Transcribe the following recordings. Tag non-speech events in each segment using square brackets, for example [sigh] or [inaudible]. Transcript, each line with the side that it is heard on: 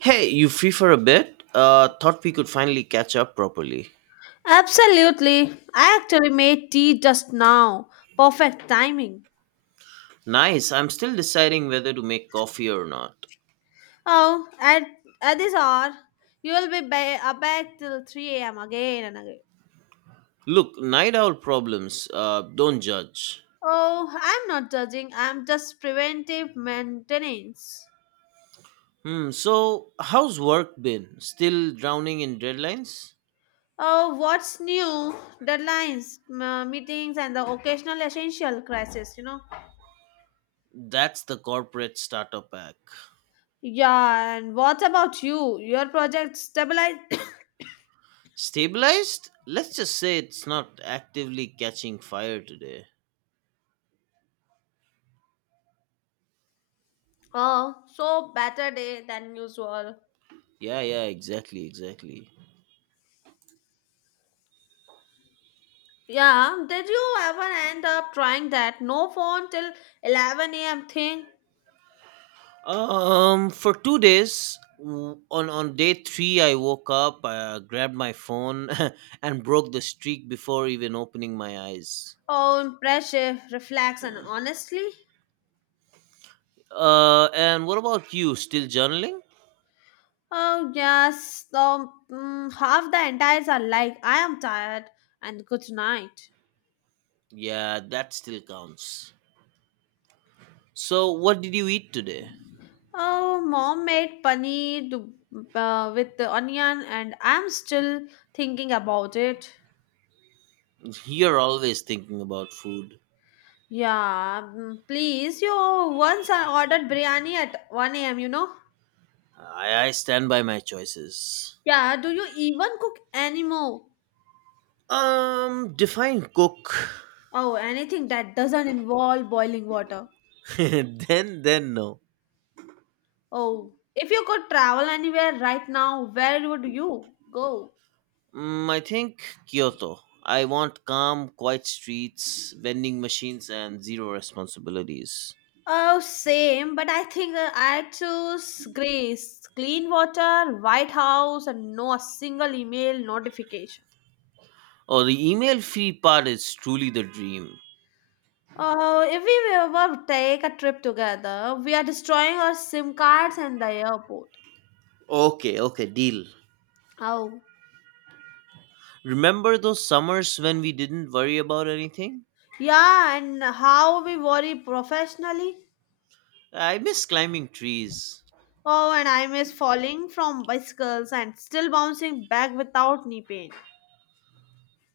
right: Hey, you free for a bit? Thought we could finally catch up properly.
left: Absolutely. I actually made tea just now. Perfect timing.
right: Nice, I'm still deciding whether to make coffee or not.
left: Oh, at this hour, you will be back till 3 a.m. again and again.
right: Look, night owl problems, don't judge.
left: Oh, I'm not judging. I'm just preventive maintenance.
right: Hmm, so how's work been? Still drowning in deadlines?
left: Oh, what's new? Deadlines, meetings, and the occasional essential crisis, you know?
right: That's the corporate starter pack.
left: Yeah, and what about you? Your project stabilized? [coughs]
right: Stabilized? Let's just say it's not actively catching fire today.
left: Oh, so better day than usual.
right: Yeah, yeah, exactly, exactly.
left: Yeah, did you ever end up trying that no phone till 11 a.m. thing?
right: For 2 days, on day three, I woke up, grabbed my phone, [laughs] and broke the streak before even opening my eyes.
left: Oh, impressive, reflex, and honestly,
right: And what about you? Still journaling?
left: oh, yes, half the entires are like, I am tired, and good night.
right: Yeah, that still counts. So, what did you eat today?
left: Oh, mom made paneer with the onion, and I'm still thinking about it.
right: You're always thinking about food.
left: Yeah, please, you once I ordered biryani at 1 a.m., you know?
right: I stand by my choices.
left: Yeah, do you even cook anymore?
right: Define cook.
left: Oh, anything that doesn't involve boiling water.
right: [laughs] Then no.
left: Oh, if you could travel anywhere right now, where would you go?
right: Mm, I think Kyoto. I want calm, quiet streets, vending machines, and zero responsibilities.
left: Oh, same, but I think I choose Grace. Clean water, White House, and no a single email notification.
right: Oh, the email free part is truly the dream.
left: Oh, if we ever take a trip together, we are destroying our SIM cards and the airport.
right: Okay, okay, deal.
left: Oh,
right: Remember those summers when we didn't worry about anything?
left: yeah, and how we worry professionally?
right: I miss climbing trees.
left: Oh, and I miss falling from bicycles and still bouncing back without knee pain.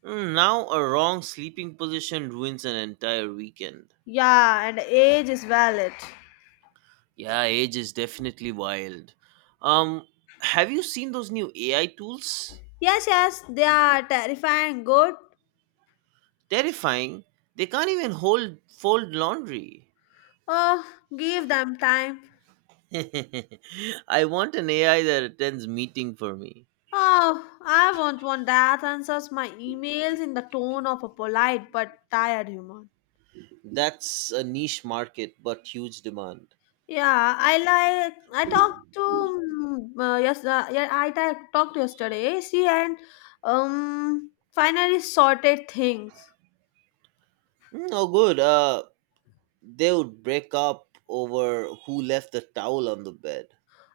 right: Mm, now, a wrong sleeping position ruins an entire weekend.
left: Yeah, and age is valid.
right: Yeah, age is definitely wild. Um, have you seen those new AI tools?
left: Yes, yes, they are terrifying good.
right: Terrifying. They can't even hold fold laundry.
left: Oh, give them time.
right: [laughs] I want an AI that attends meeting for me.
left: Oh, I won't want that answers my emails in the tone of a polite but tired human.
right: That's a niche market but huge demand.
left: Yeah, I like I talked to yes yeah I talked to yesterday. She and finally sorted things.
right: Mm, oh, good. They would break up over who left the towel on the bed.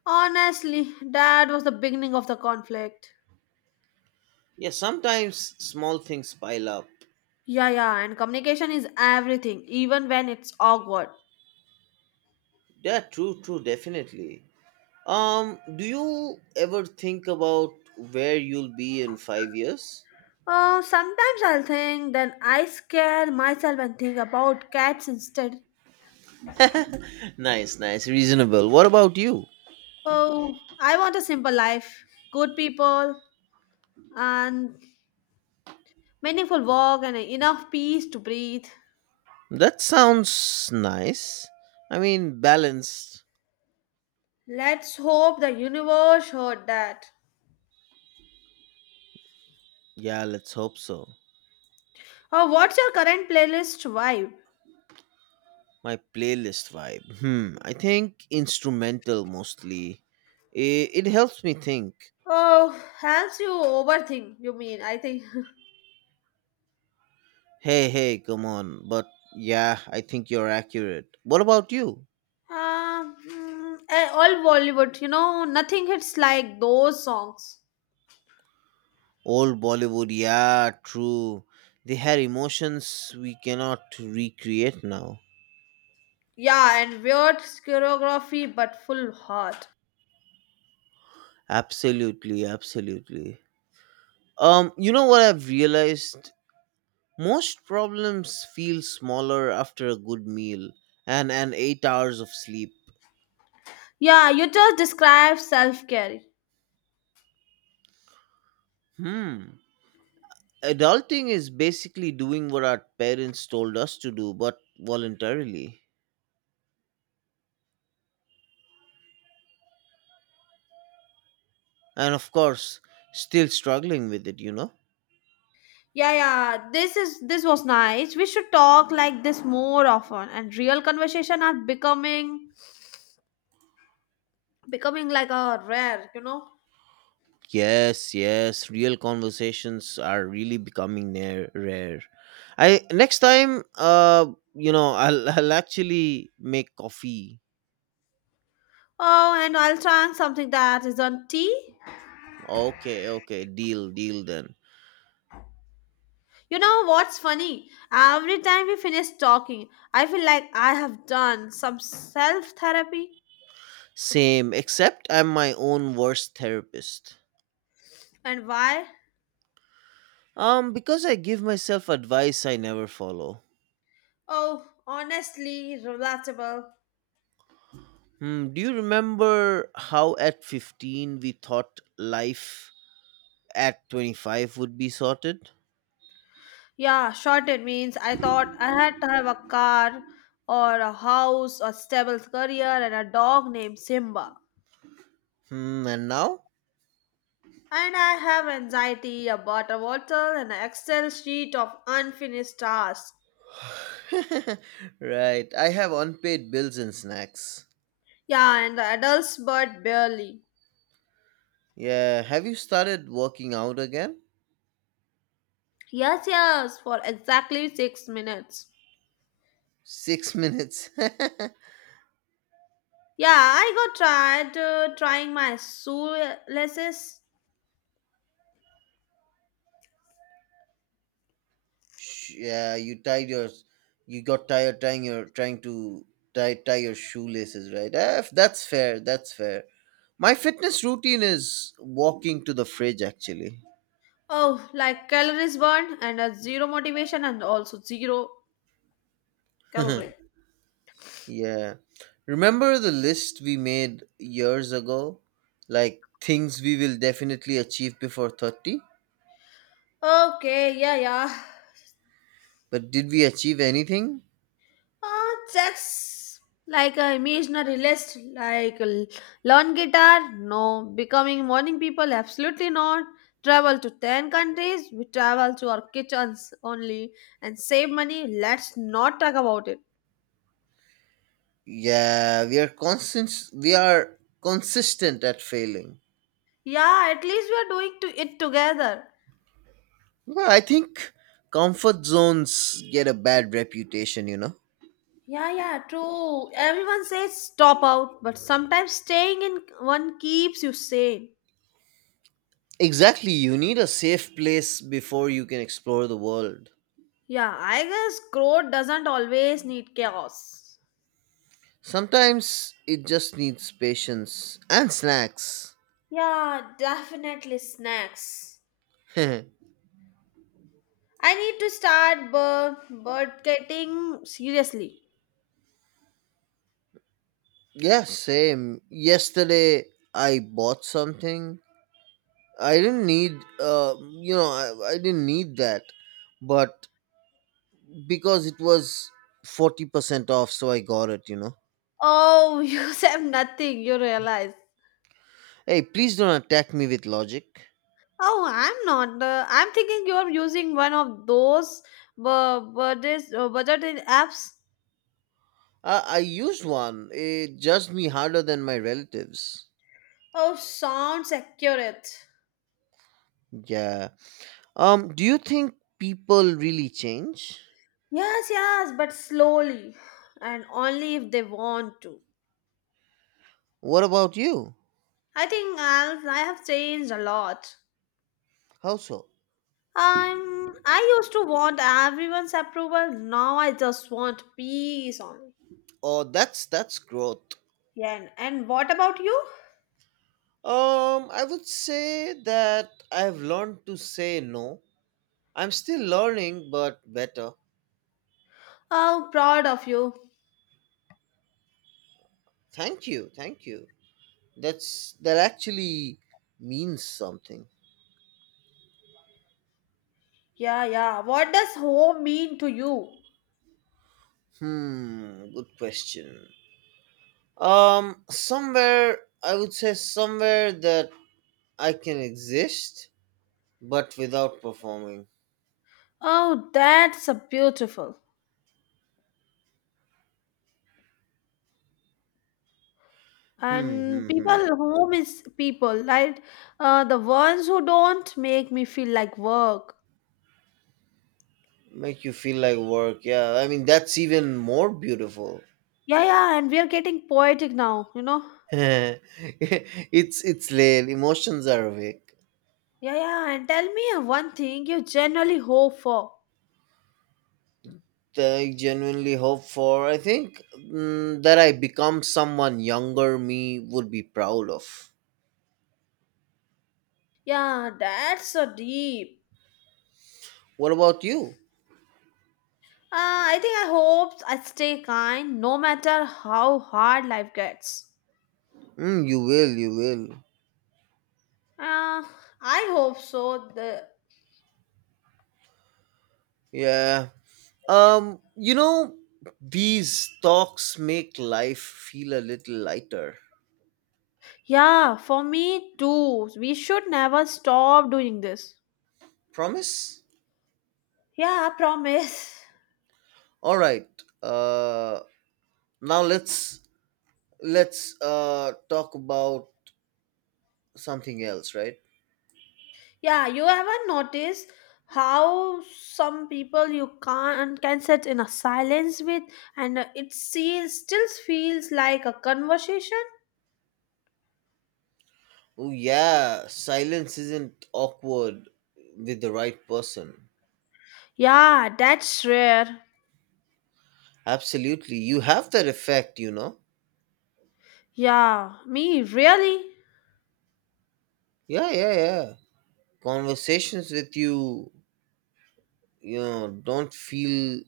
left: Honestly, that was the beginning of the conflict.
right: Yeah, sometimes small things pile up.
left: Yeah, yeah, and communication is everything, even when it's awkward.
right: Yeah, true, true, definitely. Do you ever think about where you'll be in 5 years?
left: Oh, sometimes I'll think, then I scare myself and think about cats instead.
right: [laughs] Nice, nice, reasonable. What about you?
left: Oh, I want a simple life, good people, and meaningful work, and enough peace to breathe.
right: That sounds nice. I mean, balanced.
left: Let's hope the universe heard that.
right: Yeah, let's hope so.
left: Oh, what's your current playlist vibe?
right: My playlist vibe. Hmm, I think instrumental mostly. It helps me think.
left: Oh, helps you overthink, you mean, I think. [laughs]
right: Hey, hey, come on. But yeah, I think you're accurate. What about you?
left: All Bollywood, nothing hits like those songs.
right: Old Bollywood, yeah, true. They had emotions we cannot recreate now.
left: Yeah, and weird choreography, but full heart.
right: Absolutely, absolutely. You know what I've realized? Most problems feel smaller after a good meal and an 8 hours of sleep.
left: Yeah, you just described self care.
right: Hmm. Adulting is basically doing what our parents told us to do, but voluntarily. And of course, still struggling with it.
left: Yeah, yeah, this was nice. We should talk like this more often. And real conversation are becoming like a rare.
right: Yes, yes, real conversations are really becoming near rare. I next time I'll [laughs] I'll actually make coffee.
left: Oh, and I'll try something that isn't tea.
right: Okay, okay, deal, deal then.
left: You know what's funny? Every time we finish talking, I feel like I have done some self therapy.
right: Same, except I'm my own worst therapist.
left: And why?
right: Because I give myself advice I never follow.
left: Oh, honestly, relatable.
right: Hmm, do you remember how at 15 we thought life at 25 would be sorted?
left: Yeah, shorted means I thought I had to have a car or a house, a stable career, and a dog named Simba.
right: Hmm, and now?
left: And I have anxiety about a bottle and an Excel sheet of unfinished tasks.
right: [laughs] Right, I have unpaid bills and snacks.
left: Yeah, and the adults, but barely.
right: Yeah, have you started working out again?
left: Yes, yes, for exactly 6 minutes.
right: Six [laughs] minutes. [laughs]
left: Yeah, I got tried trying my shoelaces.
right: Yeah, you got tired trying to tie your shoelaces, right? Eh, that's fair, that's fair. My fitness routine is walking to the fridge actually.
left: Oh, like calories burned and a zero motivation and also zero calorie.
right: [laughs] Yeah, remember the list we made years ago, like things we will definitely achieve before 30?
left: Okay, yeah, yeah.
right: But did we achieve anything?
left: That's like a imaginary list, like learn guitar, no. Becoming morning people, absolutely not. Travel to 10 countries, we travel to our kitchens only and save money. Let's not talk about it.
right: Yeah, we are consistent at failing.
left: Yeah, at least we are doing to it together.
right: Well, I think comfort zones get a bad reputation, you know?
left: Yeah, yeah, true. Everyone says stop out, but sometimes staying in one keeps you sane.
right: Exactly, you need a safe place before you can explore the world.
left: Yeah, I guess growth doesn't always need chaos.
right: Sometimes it just needs patience and snacks.
left: Yeah, definitely snacks.
right: [laughs] Yeah,
left: I need to start bird getting seriously.
right: same. Yesterday I bought something I didn't need, I didn't need that. But because it was 40% off, so I got it, you know?
left: Oh, [laughs] you said nothing, you realize.
right: Hey, please don't attack me with logic.
left: Oh, I'm not. I'm thinking you're using one of those budgeting apps.
right: I used one. It judged me harder than my relatives.
left: Oh, sounds accurate.
right: Yeah. Um, do you think people really change?
left: Yes, yes, but slowly and only if they want to.
right: What about you?
left: I think I have changed a lot.
right: How so?
left: I used to want everyone's approval. Now I just want peace only.
right: Oh, that's growth.
left: Yeah, and what about you?
right: I would say that I've learned to say no. I'm still learning, but better.
left: Oh, proud of you.
right: Thank you, thank you. That's that actually means something.
left: Yeah, yeah. What does home mean to you?
right: Hmm. Good question. Somewhere I would say somewhere that I can exist, but without performing.
left: Oh, that's a beautiful.
right: Hmm,
left: And
right: hmm, hmm.
left: people, home is people, right? The ones who don't make me feel like work.
right: Make you feel like work. Yeah, I mean that's even more beautiful.
left: Yeah, yeah, and we are getting poetic now.
right: [laughs] It's late. Emotions are awake.
left: Yeah, yeah, and tell me one thing you generally hope for.
right: I genuinely hope for. I think mm, that I become someone younger me would be proud of.
left: Yeah, that's so deep.
right: What about you?
left: Uh, I think I hope I stay kind no matter how hard life gets.
right: Mm, you will. You will.
left: Uh, I hope so. The
right: Yeah. Um, you know, these talks make life feel a little lighter.
left: yeah, for me too. We should never stop doing this.
right: Promise?
left: Yeah, I promise. [laughs]
right: All right. Uh, Now let's talk about something else, right?
left: Yeah, you ever notice how some people you can't can sit in a silence with and it still feels like a conversation?
right: Oh yeah, silence isn't awkward with the right person.
left: Yeah, that's rare.
right: Absolutely, you have that effect, you know.
left: Yeah, me really?
right: Yeah, yeah, yeah. Conversations with you, you know, don't feel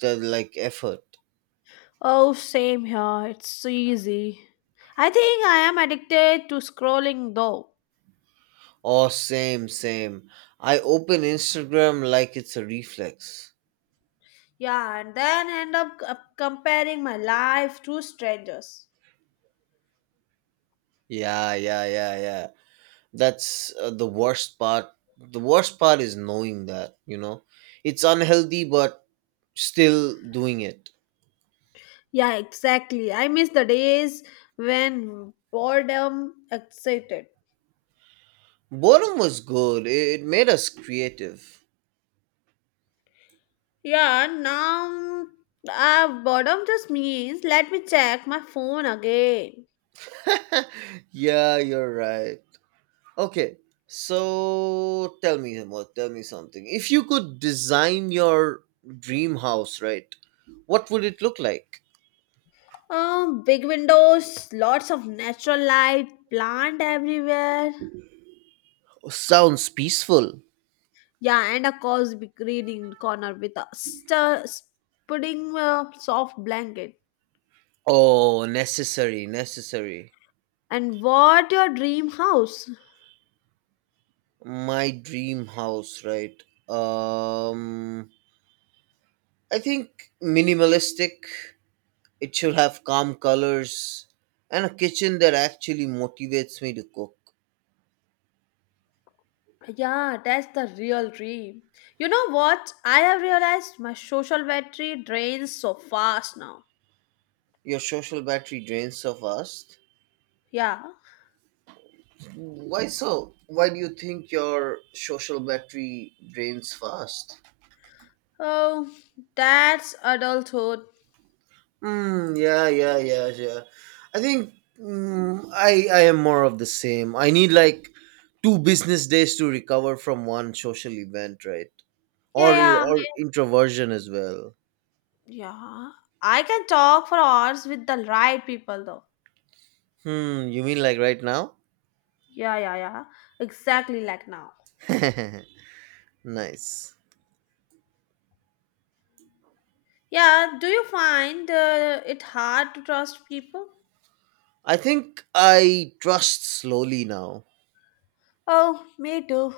right: the like effort.
left: Oh, same here. It's easy. I think I am addicted to scrolling though.
right: Oh, same, same. I open Instagram like it's a reflex.
left: Yeah, and then end up comparing my life to strangers.
right: Yeah, yeah, yeah, yeah. that's the worst part, is knowing that, you know, it's unhealthy but still doing it.
left: Yeah, exactly. I miss the days when boredom excited.
right: Boredom was good. It made us creative.
left: Yeah, now boredom just means let me check my phone again.
right: [laughs] Yeah, you're right. Okay, so tell me something. If you could design your dream house, right, what would it look like?
left: Big windows, lots of natural light, plant everywhere.
right: Sounds peaceful.
left: Yeah, and a cozy reading corner with a pudding soft blanket.
right: Oh, necessary, necessary.
left: And what your dream house?
right: My dream house, right? Um, I think minimalistic. It should have calm colors and a kitchen that actually motivates me to cook.
left: Yeah, that's the real dream. You know what? I have realized my social battery drains so fast now.
right: Your social battery drains so fast.
left: Yeah.
right: Why so? Why do you think your social battery drains fast?
left: Oh, that's adulthood.
right: Mm, yeah, yeah, yeah, yeah. I think mm, I am more of the same. I need like two business days to recover from one social event, right?
left: Yeah,
right: Or
left: yeah. I mean.
right: introversion as well.
left: Yeah. I can talk for hours with the right people though.
right: Hmm, you mean like right now?
left: Yeah, yeah, yeah. Exactly like now.
right: [laughs] Nice.
left: Yeah, do you find it hard to trust people?
right: I think I trust slowly now.
left: Oh, me too.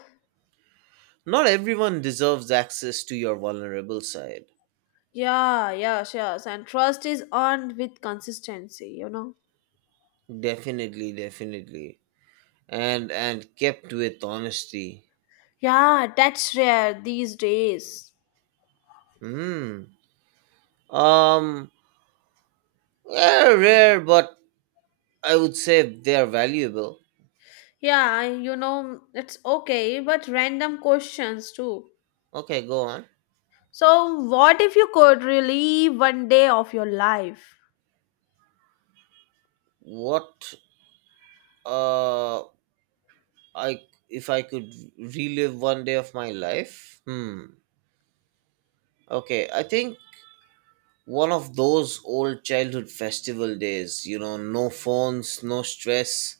right: Not everyone deserves access to your vulnerable side.
left: Yeah, yes, yes. And trust is earned with consistency.
right: Definitely, definitely. And kept with honesty.
left: Yeah, that's rare these days.
right: Hmm. Um, they're rare, but I would say they're valuable.
left: Yeah, it's okay, but random questions too.
right: Okay, go on.
left: So, what if you could relive one day of your life?
right: What uh I If I could relive one day of my life? Hmm. Okay, I think one of those old childhood festival days, you know, no phones, no stress,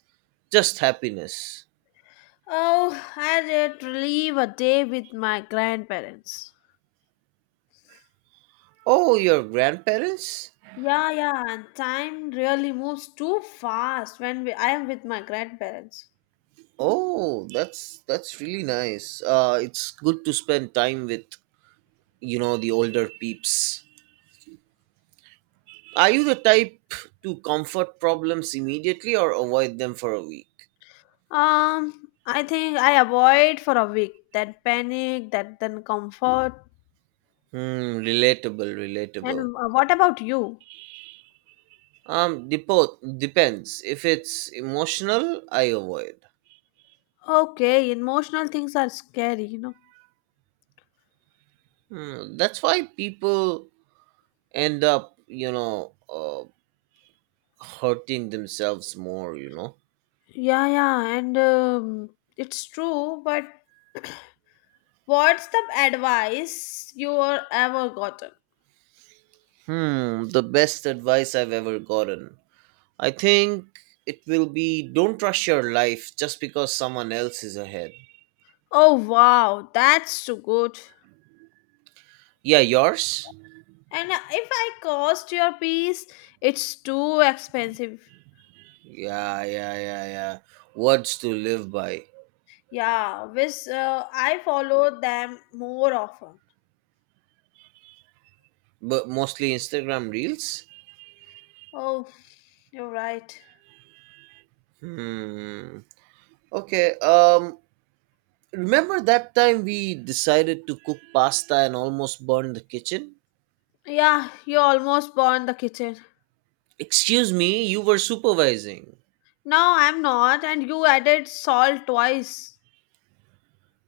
right: just happiness.
left: Oh, I did relive a day with my grandparents.
right: Oh, your grandparents?
left: Yeah, yeah, and time really moves too fast when I am with my grandparents.
right: Oh, that's really nice. Uh, it's good to spend time with, you know, the older peeps. Are you the type to comfort problems immediately or avoid them for a week?
left: I think I avoid for a week that panic, that then comfort.
right: Hmm, relatable,
left: And
right: relatable.
left: what about you?
right: Depends. If it's emotional, I avoid.
left: Okay, emotional things are scary.
right: Hmm, that's why people end up, hurting themselves more, you know.
left: Yeah, yeah, and it's true, but what's the advice you were ever gotten?
right: Hmm, the best advice I've ever gotten. I think it will be, don't rush your life just because someone else is ahead.
left: Oh, wow, that's too good.
right: Yeah, yours?
left: And if I cost your piece, it's too expensive.
right: Yeah, yeah, yeah, yeah. Words to live by.
left: Yeah, which I follow them more often.
right: But mostly Instagram reels?
left: Oh, you're right.
right: Hmm. Okay. Um, remember that time we decided to cook pasta and almost burned the kitchen?
left: Yeah, you almost burned the kitchen.
right: Excuse me, you were supervising.
left: No, I'm not, and you added salt twice.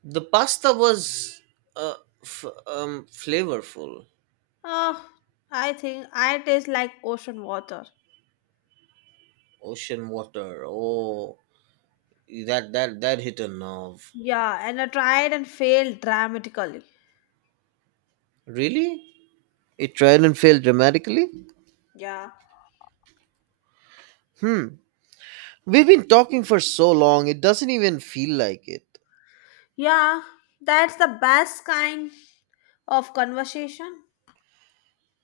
right: The pasta was uh flavorful.
left: Oh, I think I taste like ocean water.
right: Ocean water. Oh, that hit a nerve.
left: Yeah, and I tried and failed dramatically.
right: Really? It tried and failed dramatically?
left: Yeah.
right: Hmm. We've been talking for so long, it doesn't even feel like it.
left: Yeah, that's the best kind of conversation.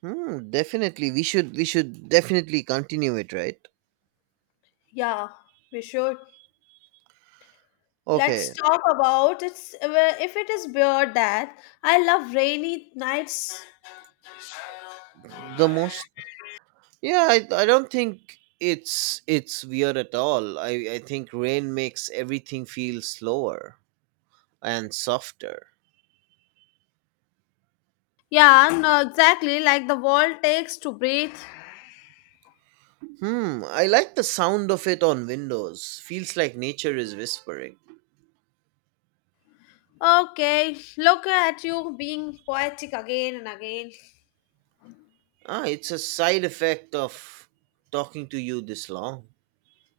right: Hmm, definitely. We should definitely continue it, right?
left: Yeah, we should. Let's
right: Okay.
left: talk about it's well, if it is beer that I love rainy nights.
right: The most. Yeah, I don't think it's weird at all. I think rain makes everything feel slower and softer.
left: Yeah, no, exactly like the world takes to breathe.
right: Hmm, I like the sound of it on windows. Feels like nature is whispering.
left: Okay, look at you being poetic again and again.
right: Ah, it's a side effect of talking to you this long.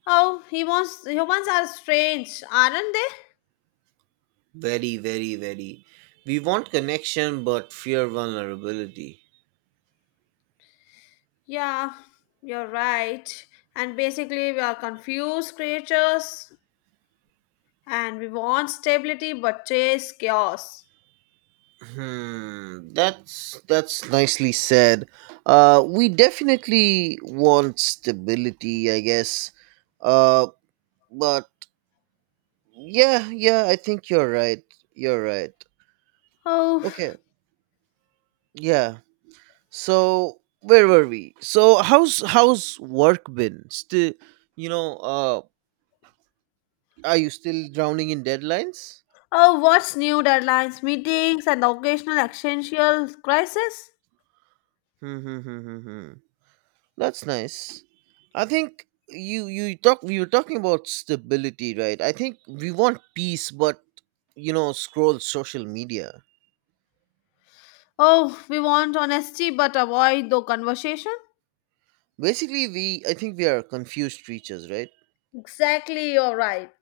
left: Oh, humans are strange, aren't they?
right: Very, very, very. We want connection but fear vulnerability.
left: Yeah, you're right. And basically, we are confused creatures and we want stability but chase chaos.
right: Hmm, that's nicely said. We definitely want stability, I guess. Uh, but yeah, yeah, I think you're right. You're right.
left: Oh,
right: Okay, yeah. So where were we? So how's work been? Still, you know, uh, are you still drowning in deadlines?
left: oh, what's new deadlines, meetings, and the occasional existential crisis?
right: Hmm. Hmm, hmm, hmm, hmm. That's nice. I think you were talking about stability, right? I think we want peace, but you know, scroll social media.
left: Oh, we want honesty but avoid the conversation?
right: Basically, we I think we are confused creatures, right?
left: Exactly, you're right.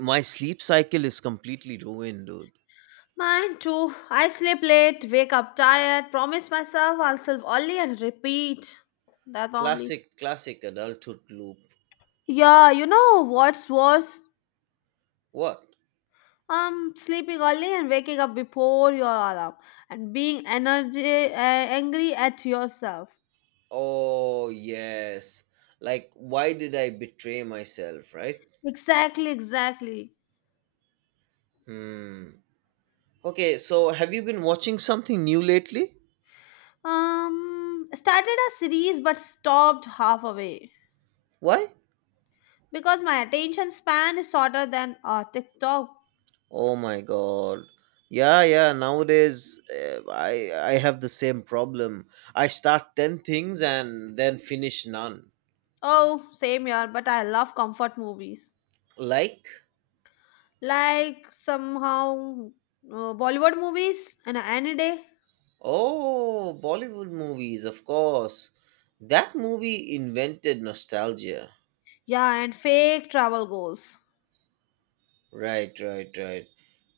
right: My sleep cycle is completely ruined, dude.
left: Mine too. I sleep late, wake up tired, promise myself I'll sleep early and repeat. That only.
right: Classic, classic adulthood loop.
left: Yeah, you know what's worse?
right: What?
left: Sleeping early and waking up before your alarm and being energy angry at yourself.
right: Oh yes. Like, why did I betray myself, right?
left: Exactly, exactly.
right: Hmm. Okay, so have you been watching something new lately?
left: Started a series but stopped halfway
right: Why?
left: because my attention span is shorter than TikTok.
right: Oh my god. Yeah, yeah, nowadays I have the same problem. I start 10 things and then finish none.
left: Oh, same here, but I love comfort movies
right: Like,
left: like somehow Bollywood movies and any day.
right: oh, Bollywood movies, of course. That movie invented nostalgia.
left: Yeah, and fake travel goals.
right: Right, right, right.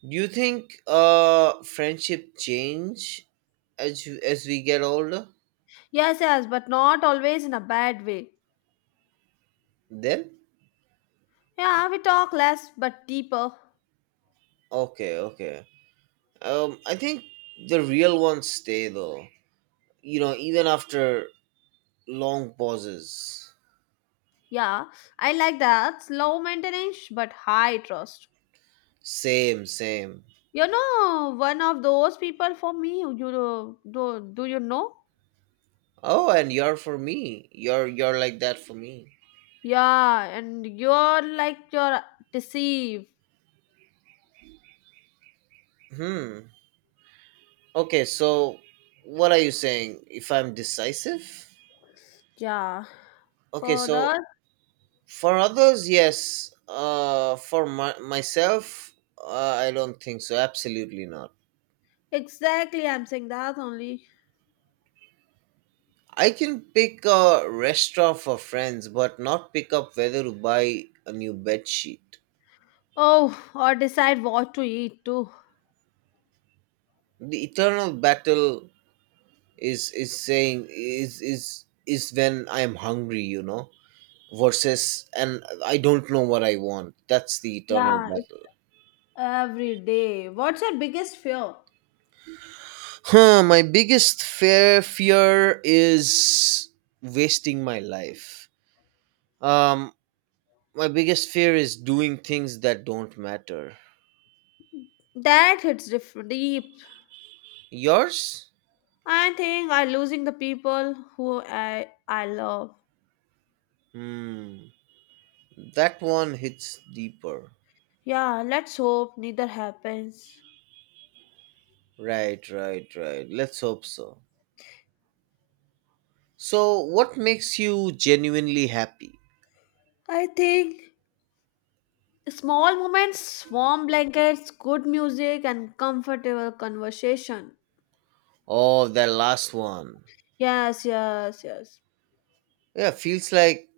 right: Do you think friendship change as as we get older?
left: Yes, yes, but not always in a bad way.
right: Then?
left: Yeah, we talk less but deeper.
right: Okay, okay. Um, I think the real ones stay though. You know, even after long pauses.
left: Yeah, I like that. Slow maintenance but high trust.
right: Same, same.
left: You know, one of those people for me, do you know?
right: Oh, and you're for me. You're like that for me.
left: Yeah, and you're like you're deceived.
right: Hmm. Okay, so what are you saying? If I'm decisive?
left: Yeah,
right: Okay,
left: for
right: so
left: that.
right: for others, yes. For myself, I don't think so. Absolutely not.
left: Exactly, I'm saying that only.
right: I can pick a restaurant for friends, but not pick up whether to buy a new bed sheet.
left: Oh, or decide what to eat too.
right: The eternal battle is saying is when I am hungry, you know, versus and I don't know what I want. That's the eternal
left: Yeah, it's
right: battle.
left: every day. What's your biggest fear?
right: Huh, my biggest fear is wasting my life. Um, my biggest fear is doing things that don't matter.
left: That hits different deep.
right: Yours?
left: I think I losing the people who I love.
right: Hmm, that one hits deeper.
left: Yeah, let's hope neither happens.
right: Right, right, right, let's hope so. So what makes you genuinely happy?
left: I think small moments, warm blankets, good music, and comfortable conversation.
right: Oh, that last one.
left: Yes, yes, yes.
right: Yeah, feels like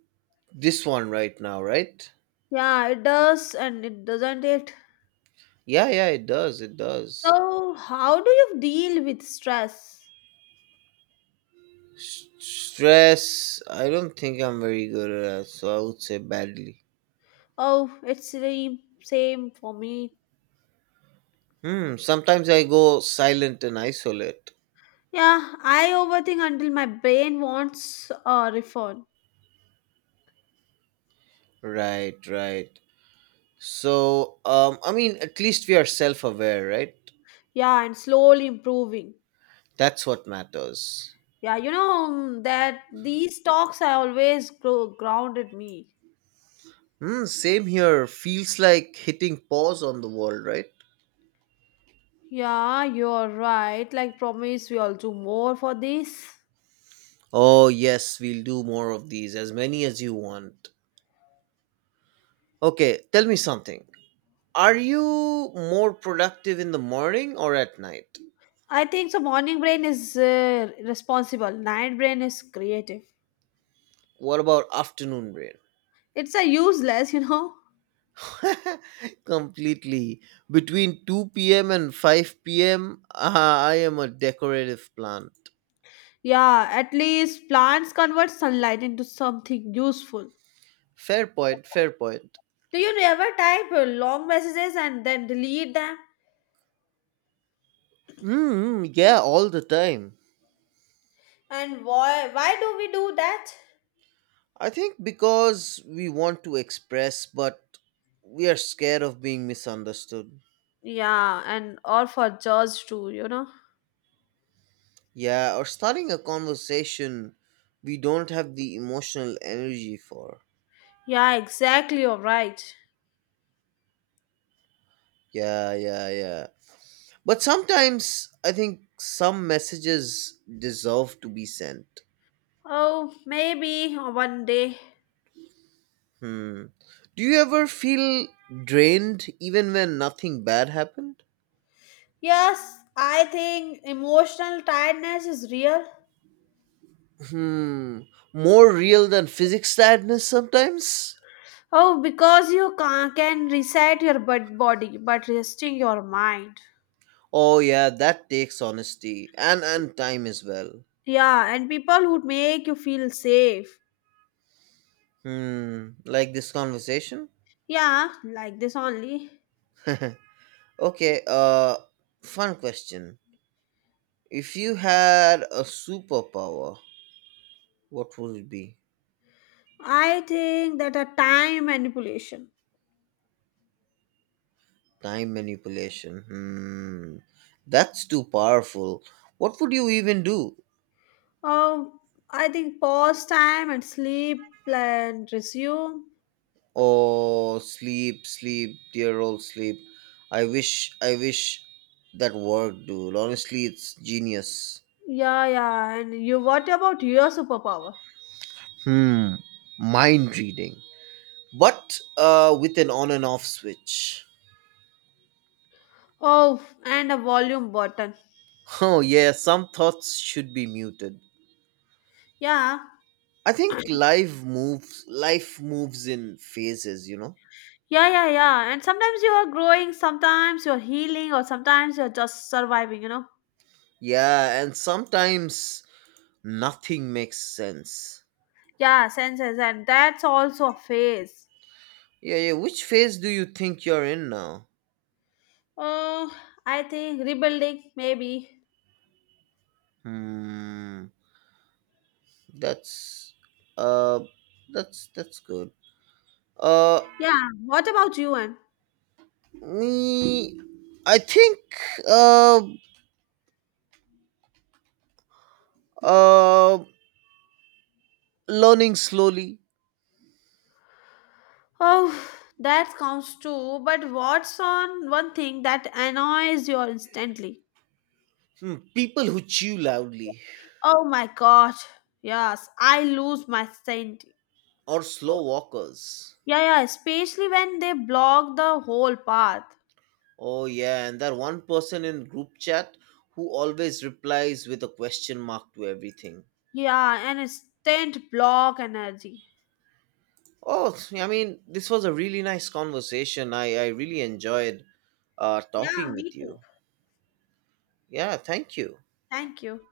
right: this one right now, right?
left: Yeah, it does and it doesn't it.
right: Yeah, yeah, it does. It does.
left: So, how do you deal with stress?
right: Stress, I don't think I'm very good at that, so I would say badly.
left: Oh, it's the same for me.
right: Hmm, sometimes I go silent and isolate.
left: Yeah, I overthink until my brain wants a refund.
right: Right, right. So, I mean, at least we are self aware, right?
left: Yeah, and slowly improving.
right: That's what matters.
left: Yeah, that these talks I always grow grounded me.
right: Hmm, same here. Feels like hitting pause on the world, right?
left: Yeah, you're right. Like promise we all do more for this.
right: Oh, yes, we'll do more of these, as many as you want. Okay, tell me something. Are you more productive in the morning or at night?
left: I think so morning brain is responsible. Night brain is creative.
right: What about afternoon brain?
left: It's a useless, [laughs] you know.
right: [laughs] Completely. Between 2 p.m. and 5 p.m., ah, I am a decorative plant.
left: Yeah, at least plants convert sunlight into something useful.
right: Fair point, fair point.
left: Do you ever type long messages and then delete them?
right: Mm, yeah, all the time.
left: And why do we do that?
right: I think because we want to express, but we are scared of being misunderstood.
left: Yeah, and or for judge too.
right: Yeah, or starting a conversation we don't have the emotional energy for.
left: Yeah, exactly. You're right.
right: Yeah, yeah, yeah. But sometimes I think some messages deserve to be sent.
left: Oh, maybe one day.
right: Hmm. Do you ever feel drained even when nothing bad happened?
left: Yes, I think emotional tiredness is real.
right: Hmm. More real than physics sadness sometimes?
left: Oh, because you can reset your body but resting your mind.
right: Oh yeah, that takes honesty and time as well.
left: Yeah, and people would make you feel safe.
right: Hmm. Like this conversation?
left: Yeah, like this only.
right: [laughs] Okay, fun question. If you had a superpower, what would it be?
left: I think that a time manipulation.
right: Time manipulation. Hmm, that's too powerful. What would you even do?
left: Oh, I think pause time and sleep and resume.
right: Oh, sleep, sleep, dear old sleep. I wish that worked, dude. Honestly, it's genius.
left: Yeah, yeah. And you, what about your superpower?
right: Hmm, mind reading, but with an on and off switch. [laughs]
left: Oh, and a volume button.
right: Oh yeah, some thoughts should be muted.
left: Yeah,
right: I think life moves in phases, you know?
left: yeah, yeah, yeah. And sometimes you are growing, sometimes you're healing, or sometimes you're just surviving, you know?
right: Yeah, and sometimes nothing makes sense.
left: Yeah, senses, and that's also a phase.
right: Yeah, yeah. Which phase do you think you're in now?
left: Oh, I think rebuilding, maybe.
right: Hmm, that's uh that's good. Uh
left: Yeah, what about you, Anne?
right: me I think uh uh learning slowly.
left: Oh, that counts too, but what's on one thing that annoys you instantly?
right: Hmm, people who chew loudly
left: Oh my god, yes, I lose my sanity.
right: or slow walkers.
left: Yeah, yeah, especially when they block the whole path.
right: Oh yeah, and that one person in group chat who always replies with a question mark to everything.
left: Yeah, and instant block energy.
right: Oh, I mean, this was a really nice conversation. I really enjoyed
left: Yeah,
right: talking
left: me
right: with
left: too.
right: you. Yeah, thank you.
left: Thank you.